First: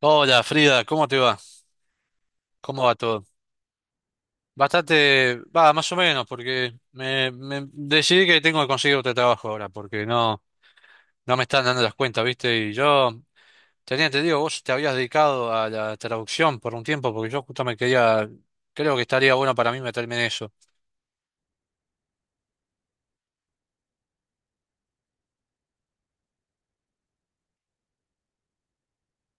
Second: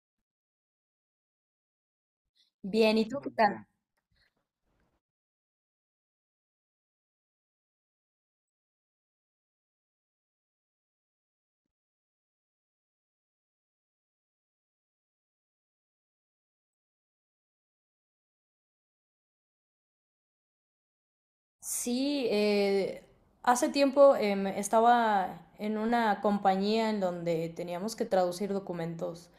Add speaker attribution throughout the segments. Speaker 1: Hola Frida, ¿cómo te va? ¿Cómo va
Speaker 2: Bien, ¿y tú
Speaker 1: todo?
Speaker 2: qué tal?
Speaker 1: Bastante, va, más o menos, porque me decidí que tengo que conseguir otro trabajo ahora, porque no, no me están dando las cuentas, ¿viste? Y yo tenía, te digo, vos te habías dedicado a la traducción por un tiempo, porque yo justo me quería, creo que estaría bueno para mí meterme en eso.
Speaker 2: Sí, hace tiempo estaba en una compañía en donde teníamos que traducir documentos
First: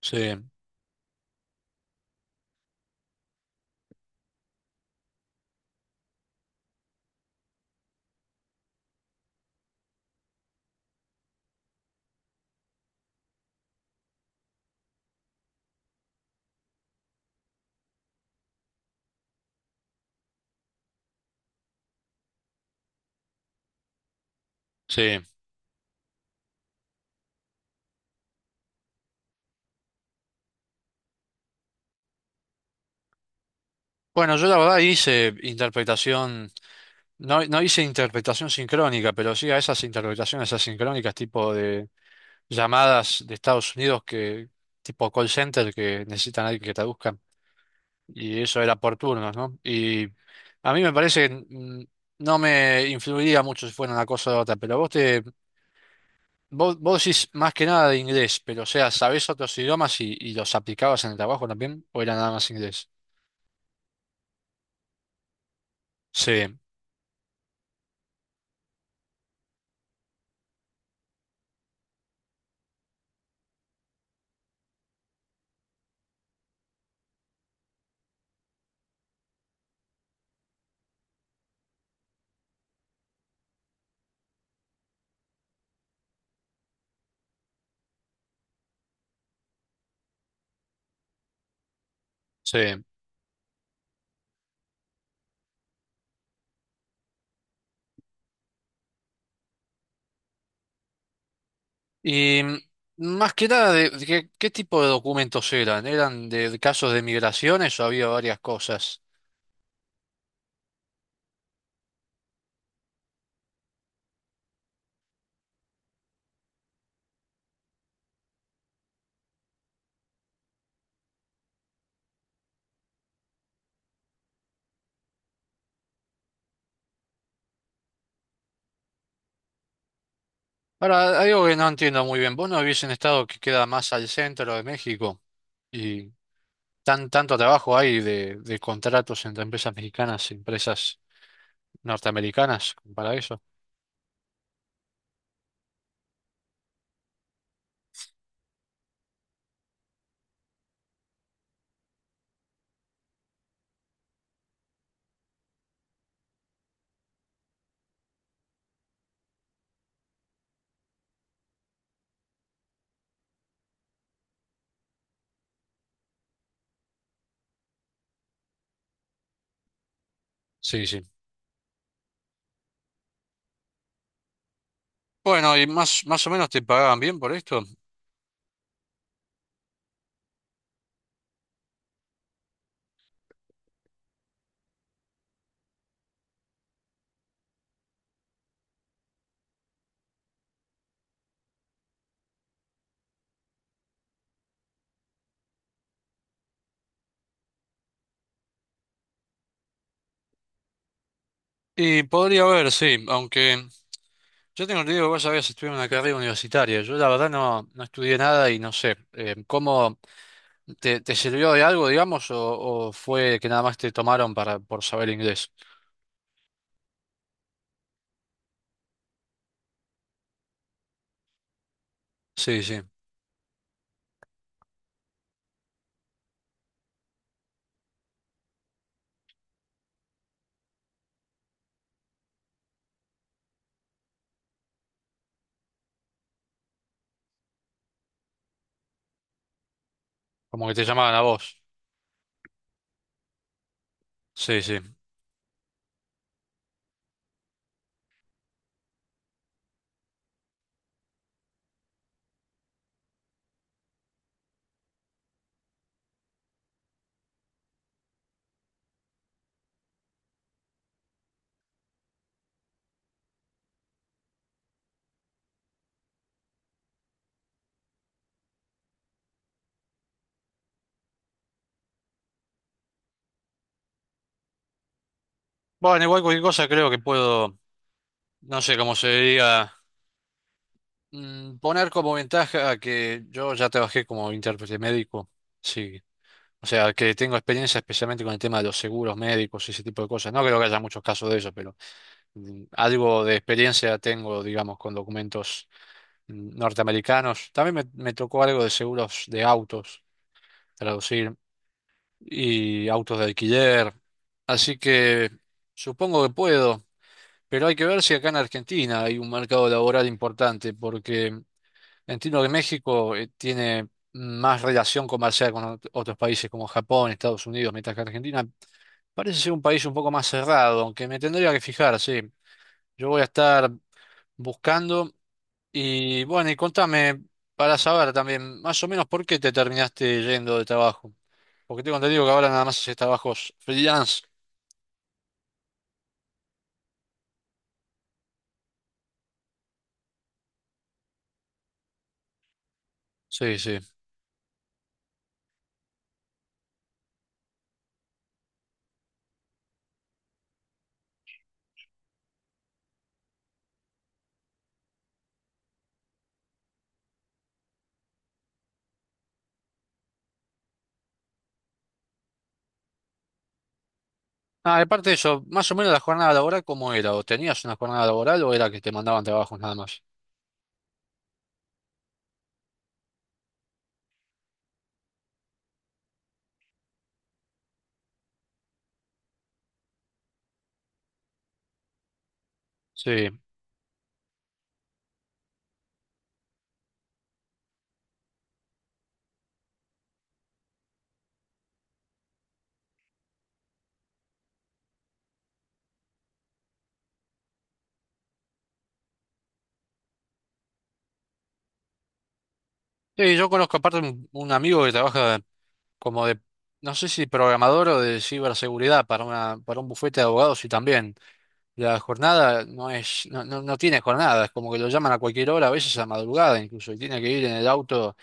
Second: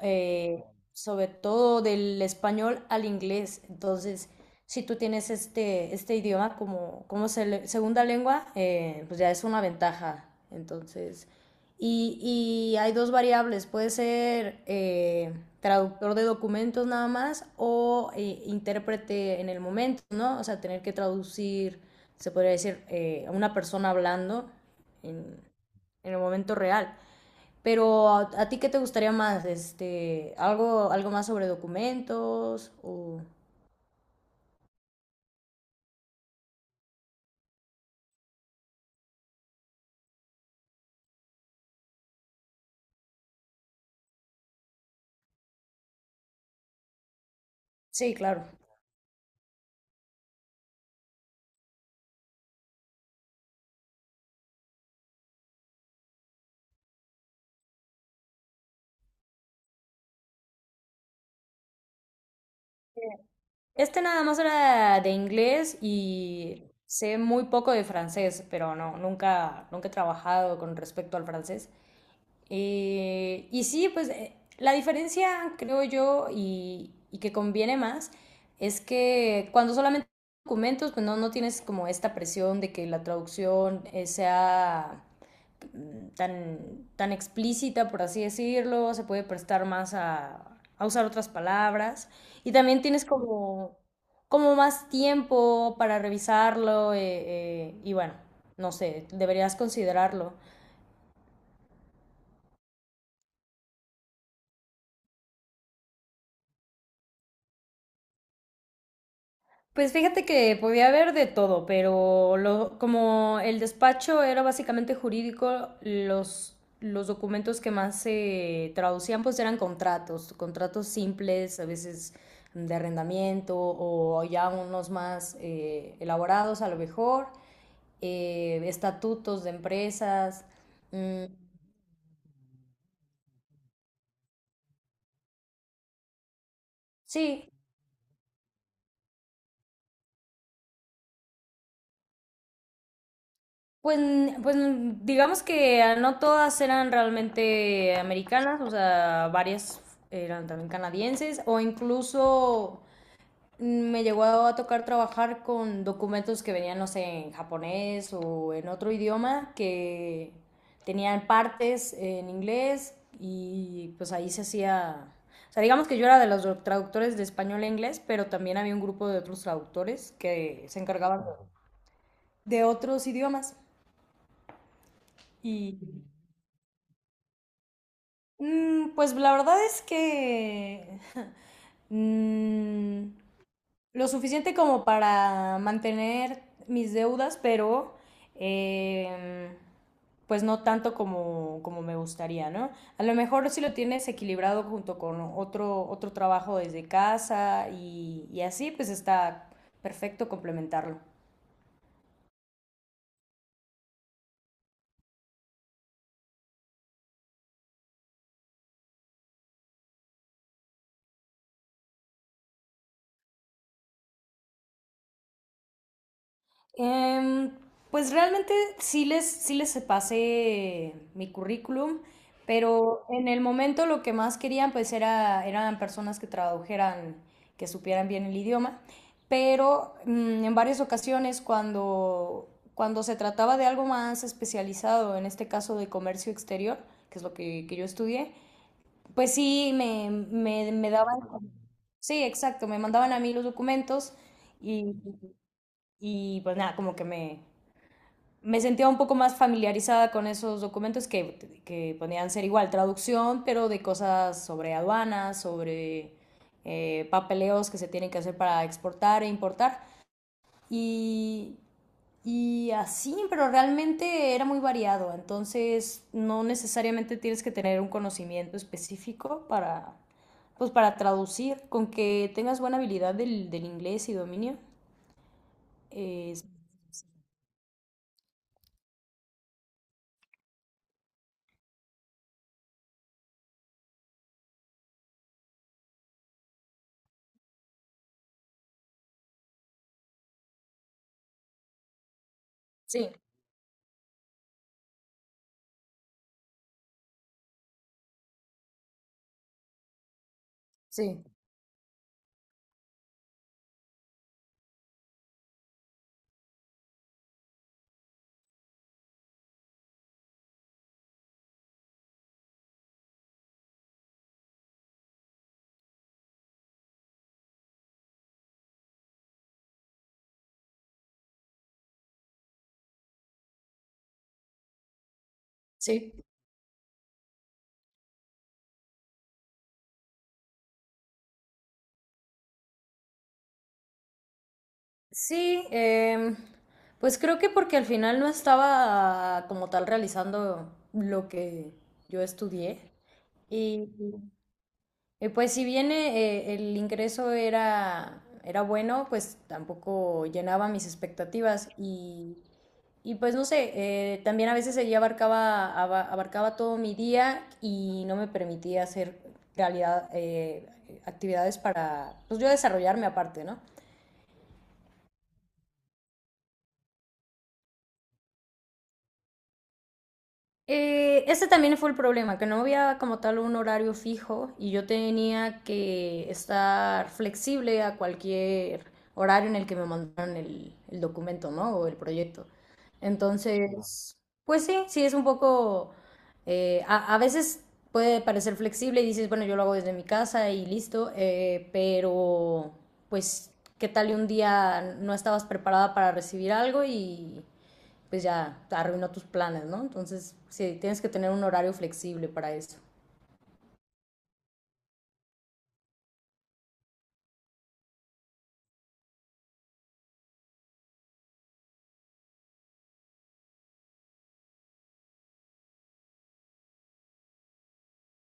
Speaker 1: Sí,
Speaker 2: eh, sobre todo del español al inglés. Entonces, si tú tienes este idioma como, segunda lengua, pues ya es una ventaja. Entonces, y, y hay dos variables, puede ser traductor de documentos nada más o intérprete en el momento, ¿no? O sea, tener que traducir, se podría decir, a una persona hablando
Speaker 1: sí.
Speaker 2: en en el momento real. Pero a ti qué te gustaría más? Este, algo más sobre documentos o...
Speaker 1: Bueno, yo la verdad hice interpretación, no, no hice interpretación sincrónica, pero sí a esas interpretaciones asincrónicas tipo de llamadas de Estados Unidos que, tipo call center, que necesitan a alguien que traduzcan.
Speaker 2: Sí,
Speaker 1: Y
Speaker 2: claro.
Speaker 1: eso era por turnos, ¿no? Y a mí me parece que no me influiría mucho si fuera una cosa u otra, pero vos te, vos decís más que nada de inglés, pero o sea, ¿sabés otros idiomas y los aplicabas en el trabajo también? ¿O era nada más inglés?
Speaker 2: Este nada más era de inglés
Speaker 1: Sí,
Speaker 2: y sé muy poco de francés, pero no, nunca he trabajado con respecto al francés. Y sí, pues la diferencia, creo yo, y que conviene más, es que cuando solamente documentos, pues no, no tienes como esta presión de que la traducción sea tan, tan explícita, por así decirlo, se puede prestar más a usar otras palabras. Y
Speaker 1: sí.
Speaker 2: también tienes como, como más tiempo para revisarlo y bueno, no sé, deberías considerarlo.
Speaker 1: Y más que nada, de qué, ¿qué tipo de documentos eran? ¿Eran de casos de migraciones o había varias cosas?
Speaker 2: Pues fíjate que podía haber de todo, pero como el despacho era básicamente jurídico, los documentos que más se traducían pues eran contratos, contratos simples, a veces de arrendamiento o ya unos más elaborados a lo mejor, estatutos de empresas.
Speaker 1: Ahora,
Speaker 2: mm,
Speaker 1: algo que no entiendo muy bien, vos no vivís en un estado que queda más al centro de México y tan, tanto
Speaker 2: sí.
Speaker 1: trabajo hay de contratos entre empresas mexicanas y empresas norteamericanas para eso.
Speaker 2: Pues, pues digamos que no todas eran realmente americanas, o sea, varias eran también canadienses, o incluso me llegó a tocar trabajar con documentos que venían, no sé, en japonés o en otro idioma, que tenían partes en inglés y pues ahí se hacía, o sea, digamos que yo era de los traductores de español a inglés, pero también había un grupo de otros traductores que se
Speaker 1: Sí, sí.
Speaker 2: encargaban de otros idiomas.
Speaker 1: Bueno, y
Speaker 2: Y
Speaker 1: más, más o menos te pagaban bien por esto.
Speaker 2: Pues la verdad es que mm, lo suficiente como para mantener mis deudas, pero em, pues no tanto como, como me gustaría, ¿no? A lo mejor si lo tienes equilibrado junto con otro trabajo desde casa y así, pues está perfecto complementarlo.
Speaker 1: Y podría haber, sí, aunque yo tengo entendido que vos habías estudiado una carrera universitaria. Yo la verdad no, no estudié nada y no sé, ¿cómo te, te sirvió de algo, digamos, o fue que nada más te tomaron para, por saber inglés?
Speaker 2: Em, pues realmente sí les pasé mi currículum,
Speaker 1: Sí, sí,
Speaker 2: pero en el momento lo que más querían pues era, eran personas que tradujeran, que supieran bien el idioma, pero en varias ocasiones cuando se trataba de algo más especializado, en este caso de comercio exterior, que es que yo estudié, pues sí
Speaker 1: como que te
Speaker 2: me
Speaker 1: llamaban
Speaker 2: daban...
Speaker 1: a vos.
Speaker 2: Sí, exacto, me mandaban a mí los documentos
Speaker 1: Sí, sí.
Speaker 2: y, y pues nada, como que me sentía un poco más familiarizada con esos documentos que podían ser igual traducción, pero de cosas sobre aduanas, sobre papeleos que se tienen que hacer para exportar e importar. Y, y así, pero realmente era muy variado, entonces no necesariamente tienes que tener un conocimiento específico para, pues, para traducir, con que tengas buena habilidad del inglés y dominio.
Speaker 1: Bueno, igual
Speaker 2: eh,
Speaker 1: cualquier cosa creo que puedo, no sé cómo se diría, poner como ventaja que yo ya trabajé como intérprete médico, sí. O sea, que tengo experiencia especialmente con el tema de los seguros médicos y ese tipo de cosas. No creo que haya muchos casos de eso, pero
Speaker 2: sí,
Speaker 1: algo de experiencia tengo, digamos, con documentos norteamericanos. También me tocó algo de seguros de autos,
Speaker 2: sí,
Speaker 1: traducir, y autos de alquiler. Así que supongo que puedo. Pero hay que ver si acá en Argentina hay un mercado laboral importante, porque entiendo que México tiene más relación comercial con otros países como Japón, Estados Unidos, mientras que Argentina parece ser un país un poco más cerrado, aunque me tendría que fijar, sí. Yo voy a estar buscando
Speaker 2: sí.
Speaker 1: y bueno, y contame para saber también más o menos por qué te terminaste yendo de trabajo, porque tengo entendido que ahora nada más haces trabajos freelance.
Speaker 2: Sí, pues creo que porque al final no estaba como tal realizando lo que yo estudié.
Speaker 1: Sí, sí.
Speaker 2: Y, y, pues si bien el ingreso era, era bueno, pues tampoco llenaba mis expectativas. Y, pues no sé, también a veces ella abarcaba, abarcaba todo mi día y no me permitía hacer realidad actividades para, pues yo desarrollarme aparte, ¿no?
Speaker 1: Ah, aparte de eso, más o menos la jornada laboral, ¿cómo era? ¿O tenías una jornada laboral o era que te mandaban trabajos nada más?
Speaker 2: Ese también fue el problema, que no había como tal un horario fijo y yo tenía que estar flexible a cualquier horario en el que me mandaran el documento, ¿no? O el proyecto.
Speaker 1: Sí.
Speaker 2: Entonces, pues sí, sí es un poco, a veces puede parecer flexible y dices, bueno, yo lo hago desde mi casa y listo, pero pues, ¿qué tal y un día no estabas preparada para recibir algo y pues ya te arruinó tus planes, ¿no? Entonces, sí, tienes que tener un horario flexible para eso.
Speaker 1: Sí, yo conozco aparte un amigo que trabaja como de, no sé si programador o de ciberseguridad para una, para un bufete de abogados y también la jornada no es, no, no, no tiene jornada, es como que lo llaman a cualquier hora, a veces a madrugada incluso, y tiene que ir en el auto,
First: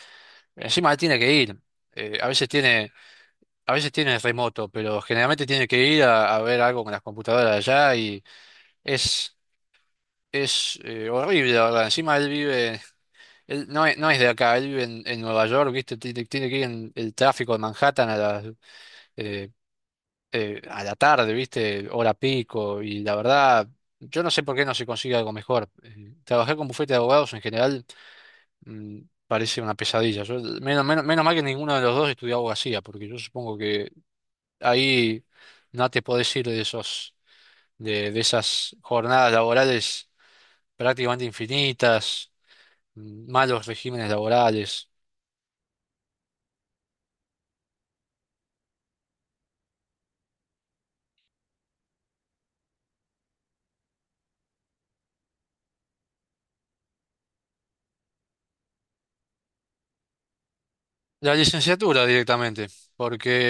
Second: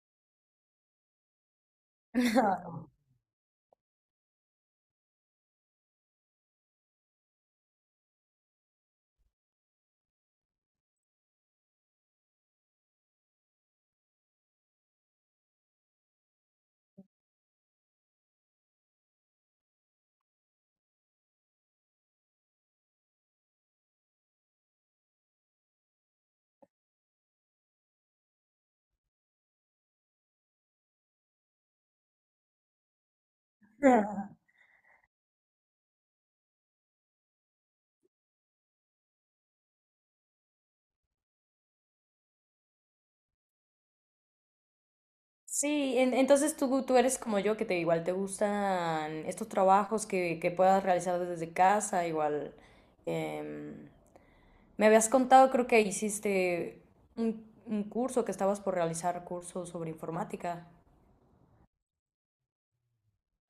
Speaker 1: encima tiene que ir. A veces tiene, a veces tiene remoto, pero generalmente tiene que ir a ver algo con las computadoras allá y es es horrible, la verdad. Encima él vive, él no es, no es de acá, él vive en Nueva York, ¿viste? Tiene, tiene que ir en el tráfico de Manhattan a las, eh, a la tarde, ¿viste? Hora pico. Y la verdad, yo no sé por qué no se consigue algo mejor. Trabajar con bufete de abogados en general mm, parece una pesadilla. Menos, menos, menos mal que ninguno de los dos estudió abogacía, porque yo supongo que ahí no te podés ir de esos, de esas jornadas laborales prácticamente infinitas malos regímenes laborales.
Speaker 2: Sí, entonces tú eres como yo, que te igual te gustan estos trabajos que puedas realizar desde casa, igual. em, Me habías contado, creo que hiciste un curso, que estabas por realizar cursos sobre informática.
Speaker 1: La licenciatura directamente,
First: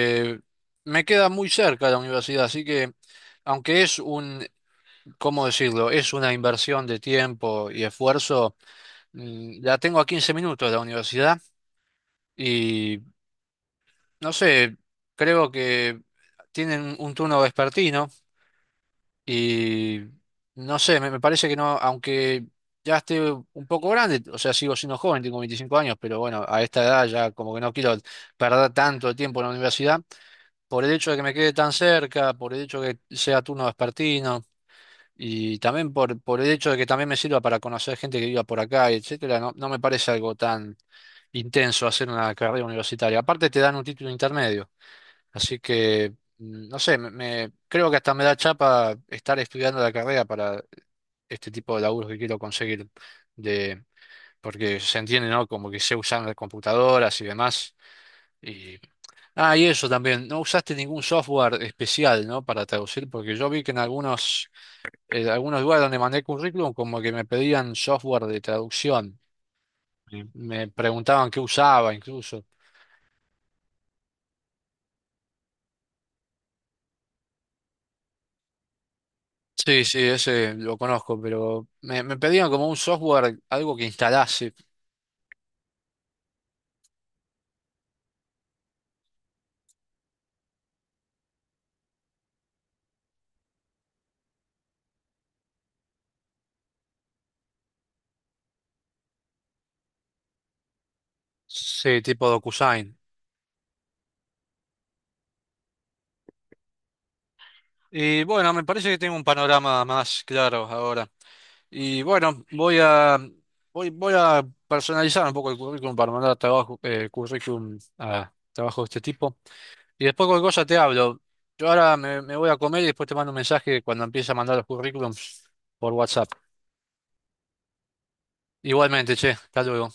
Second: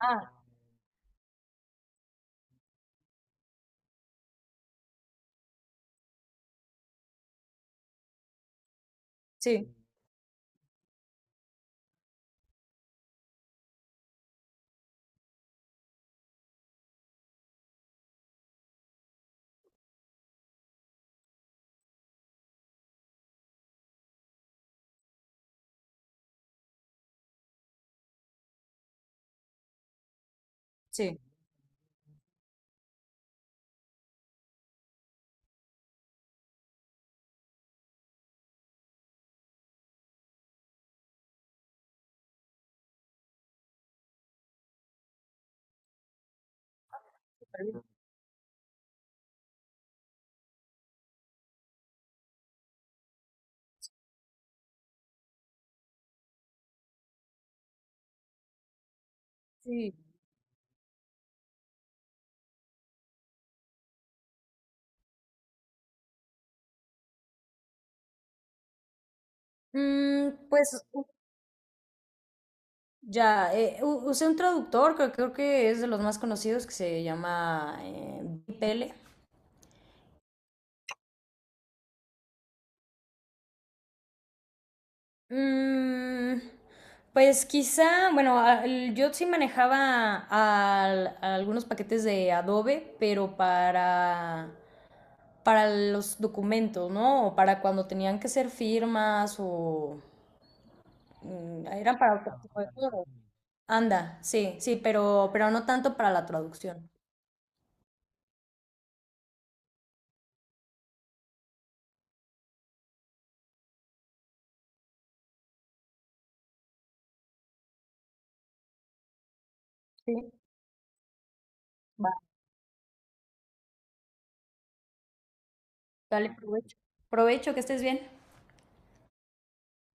Speaker 2: Ah,
Speaker 1: me queda muy cerca la universidad, así que aunque es un, ¿cómo decirlo? Es una inversión de tiempo y esfuerzo,
Speaker 2: sí,
Speaker 1: la tengo a 15 minutos de la universidad y no sé, creo que tienen un turno vespertino. Y no sé, me parece que no, aunque ya esté un poco grande, o sea, sigo siendo joven, tengo 25 años, pero bueno, a esta edad ya como que no quiero perder tanto tiempo en la universidad, por el hecho de
Speaker 2: sí.
Speaker 1: que me quede tan cerca, por el hecho de que sea turno vespertino, y también por el hecho de que también me sirva para conocer gente que viva por acá, etcétera, no, no me parece algo tan intenso hacer una carrera universitaria. Aparte te dan un título intermedio, así que no sé, me, creo que hasta me da chapa estar estudiando la carrera para este tipo de laburos que quiero conseguir de porque se entiende, ¿no? Como que sé usar las computadoras y demás. Y, ah, y eso
Speaker 2: Sí.
Speaker 1: también, ¿no usaste ningún software especial, ¿no? Para traducir, porque yo vi que en algunos lugares donde mandé currículum, como que me pedían software de traducción. Sí.
Speaker 2: Mm,
Speaker 1: Me
Speaker 2: pues
Speaker 1: preguntaban qué usaba incluso.
Speaker 2: ya, usé un traductor que creo que es de los más conocidos que se llama DeepL.
Speaker 1: Sí, sí, ese lo conozco, pero me pedían como un software, algo que instalase,
Speaker 2: Mm, pues quizá, bueno, yo sí manejaba algunos paquetes de Adobe, pero para los documentos, ¿no? O para cuando tenían que ser firmas o eran
Speaker 1: sí,
Speaker 2: para
Speaker 1: tipo
Speaker 2: otro tipo de
Speaker 1: DocuSign.
Speaker 2: cosas. Anda, sí, sí, pero no tanto para la traducción.
Speaker 1: Y bueno, me parece que tengo un panorama más claro ahora. Y bueno, voy a, voy, voy a personalizar un poco el currículum para mandar trabajo, currículum a trabajo de este tipo. Y
Speaker 2: Sí,
Speaker 1: después cualquier cosa te hablo. Yo ahora
Speaker 2: va.
Speaker 1: me, me voy a comer y después te mando un mensaje cuando empiece a mandar los currículums por WhatsApp.
Speaker 2: Dale, provecho. Provecho, que estés bien.
Speaker 1: Igualmente, che, hasta luego.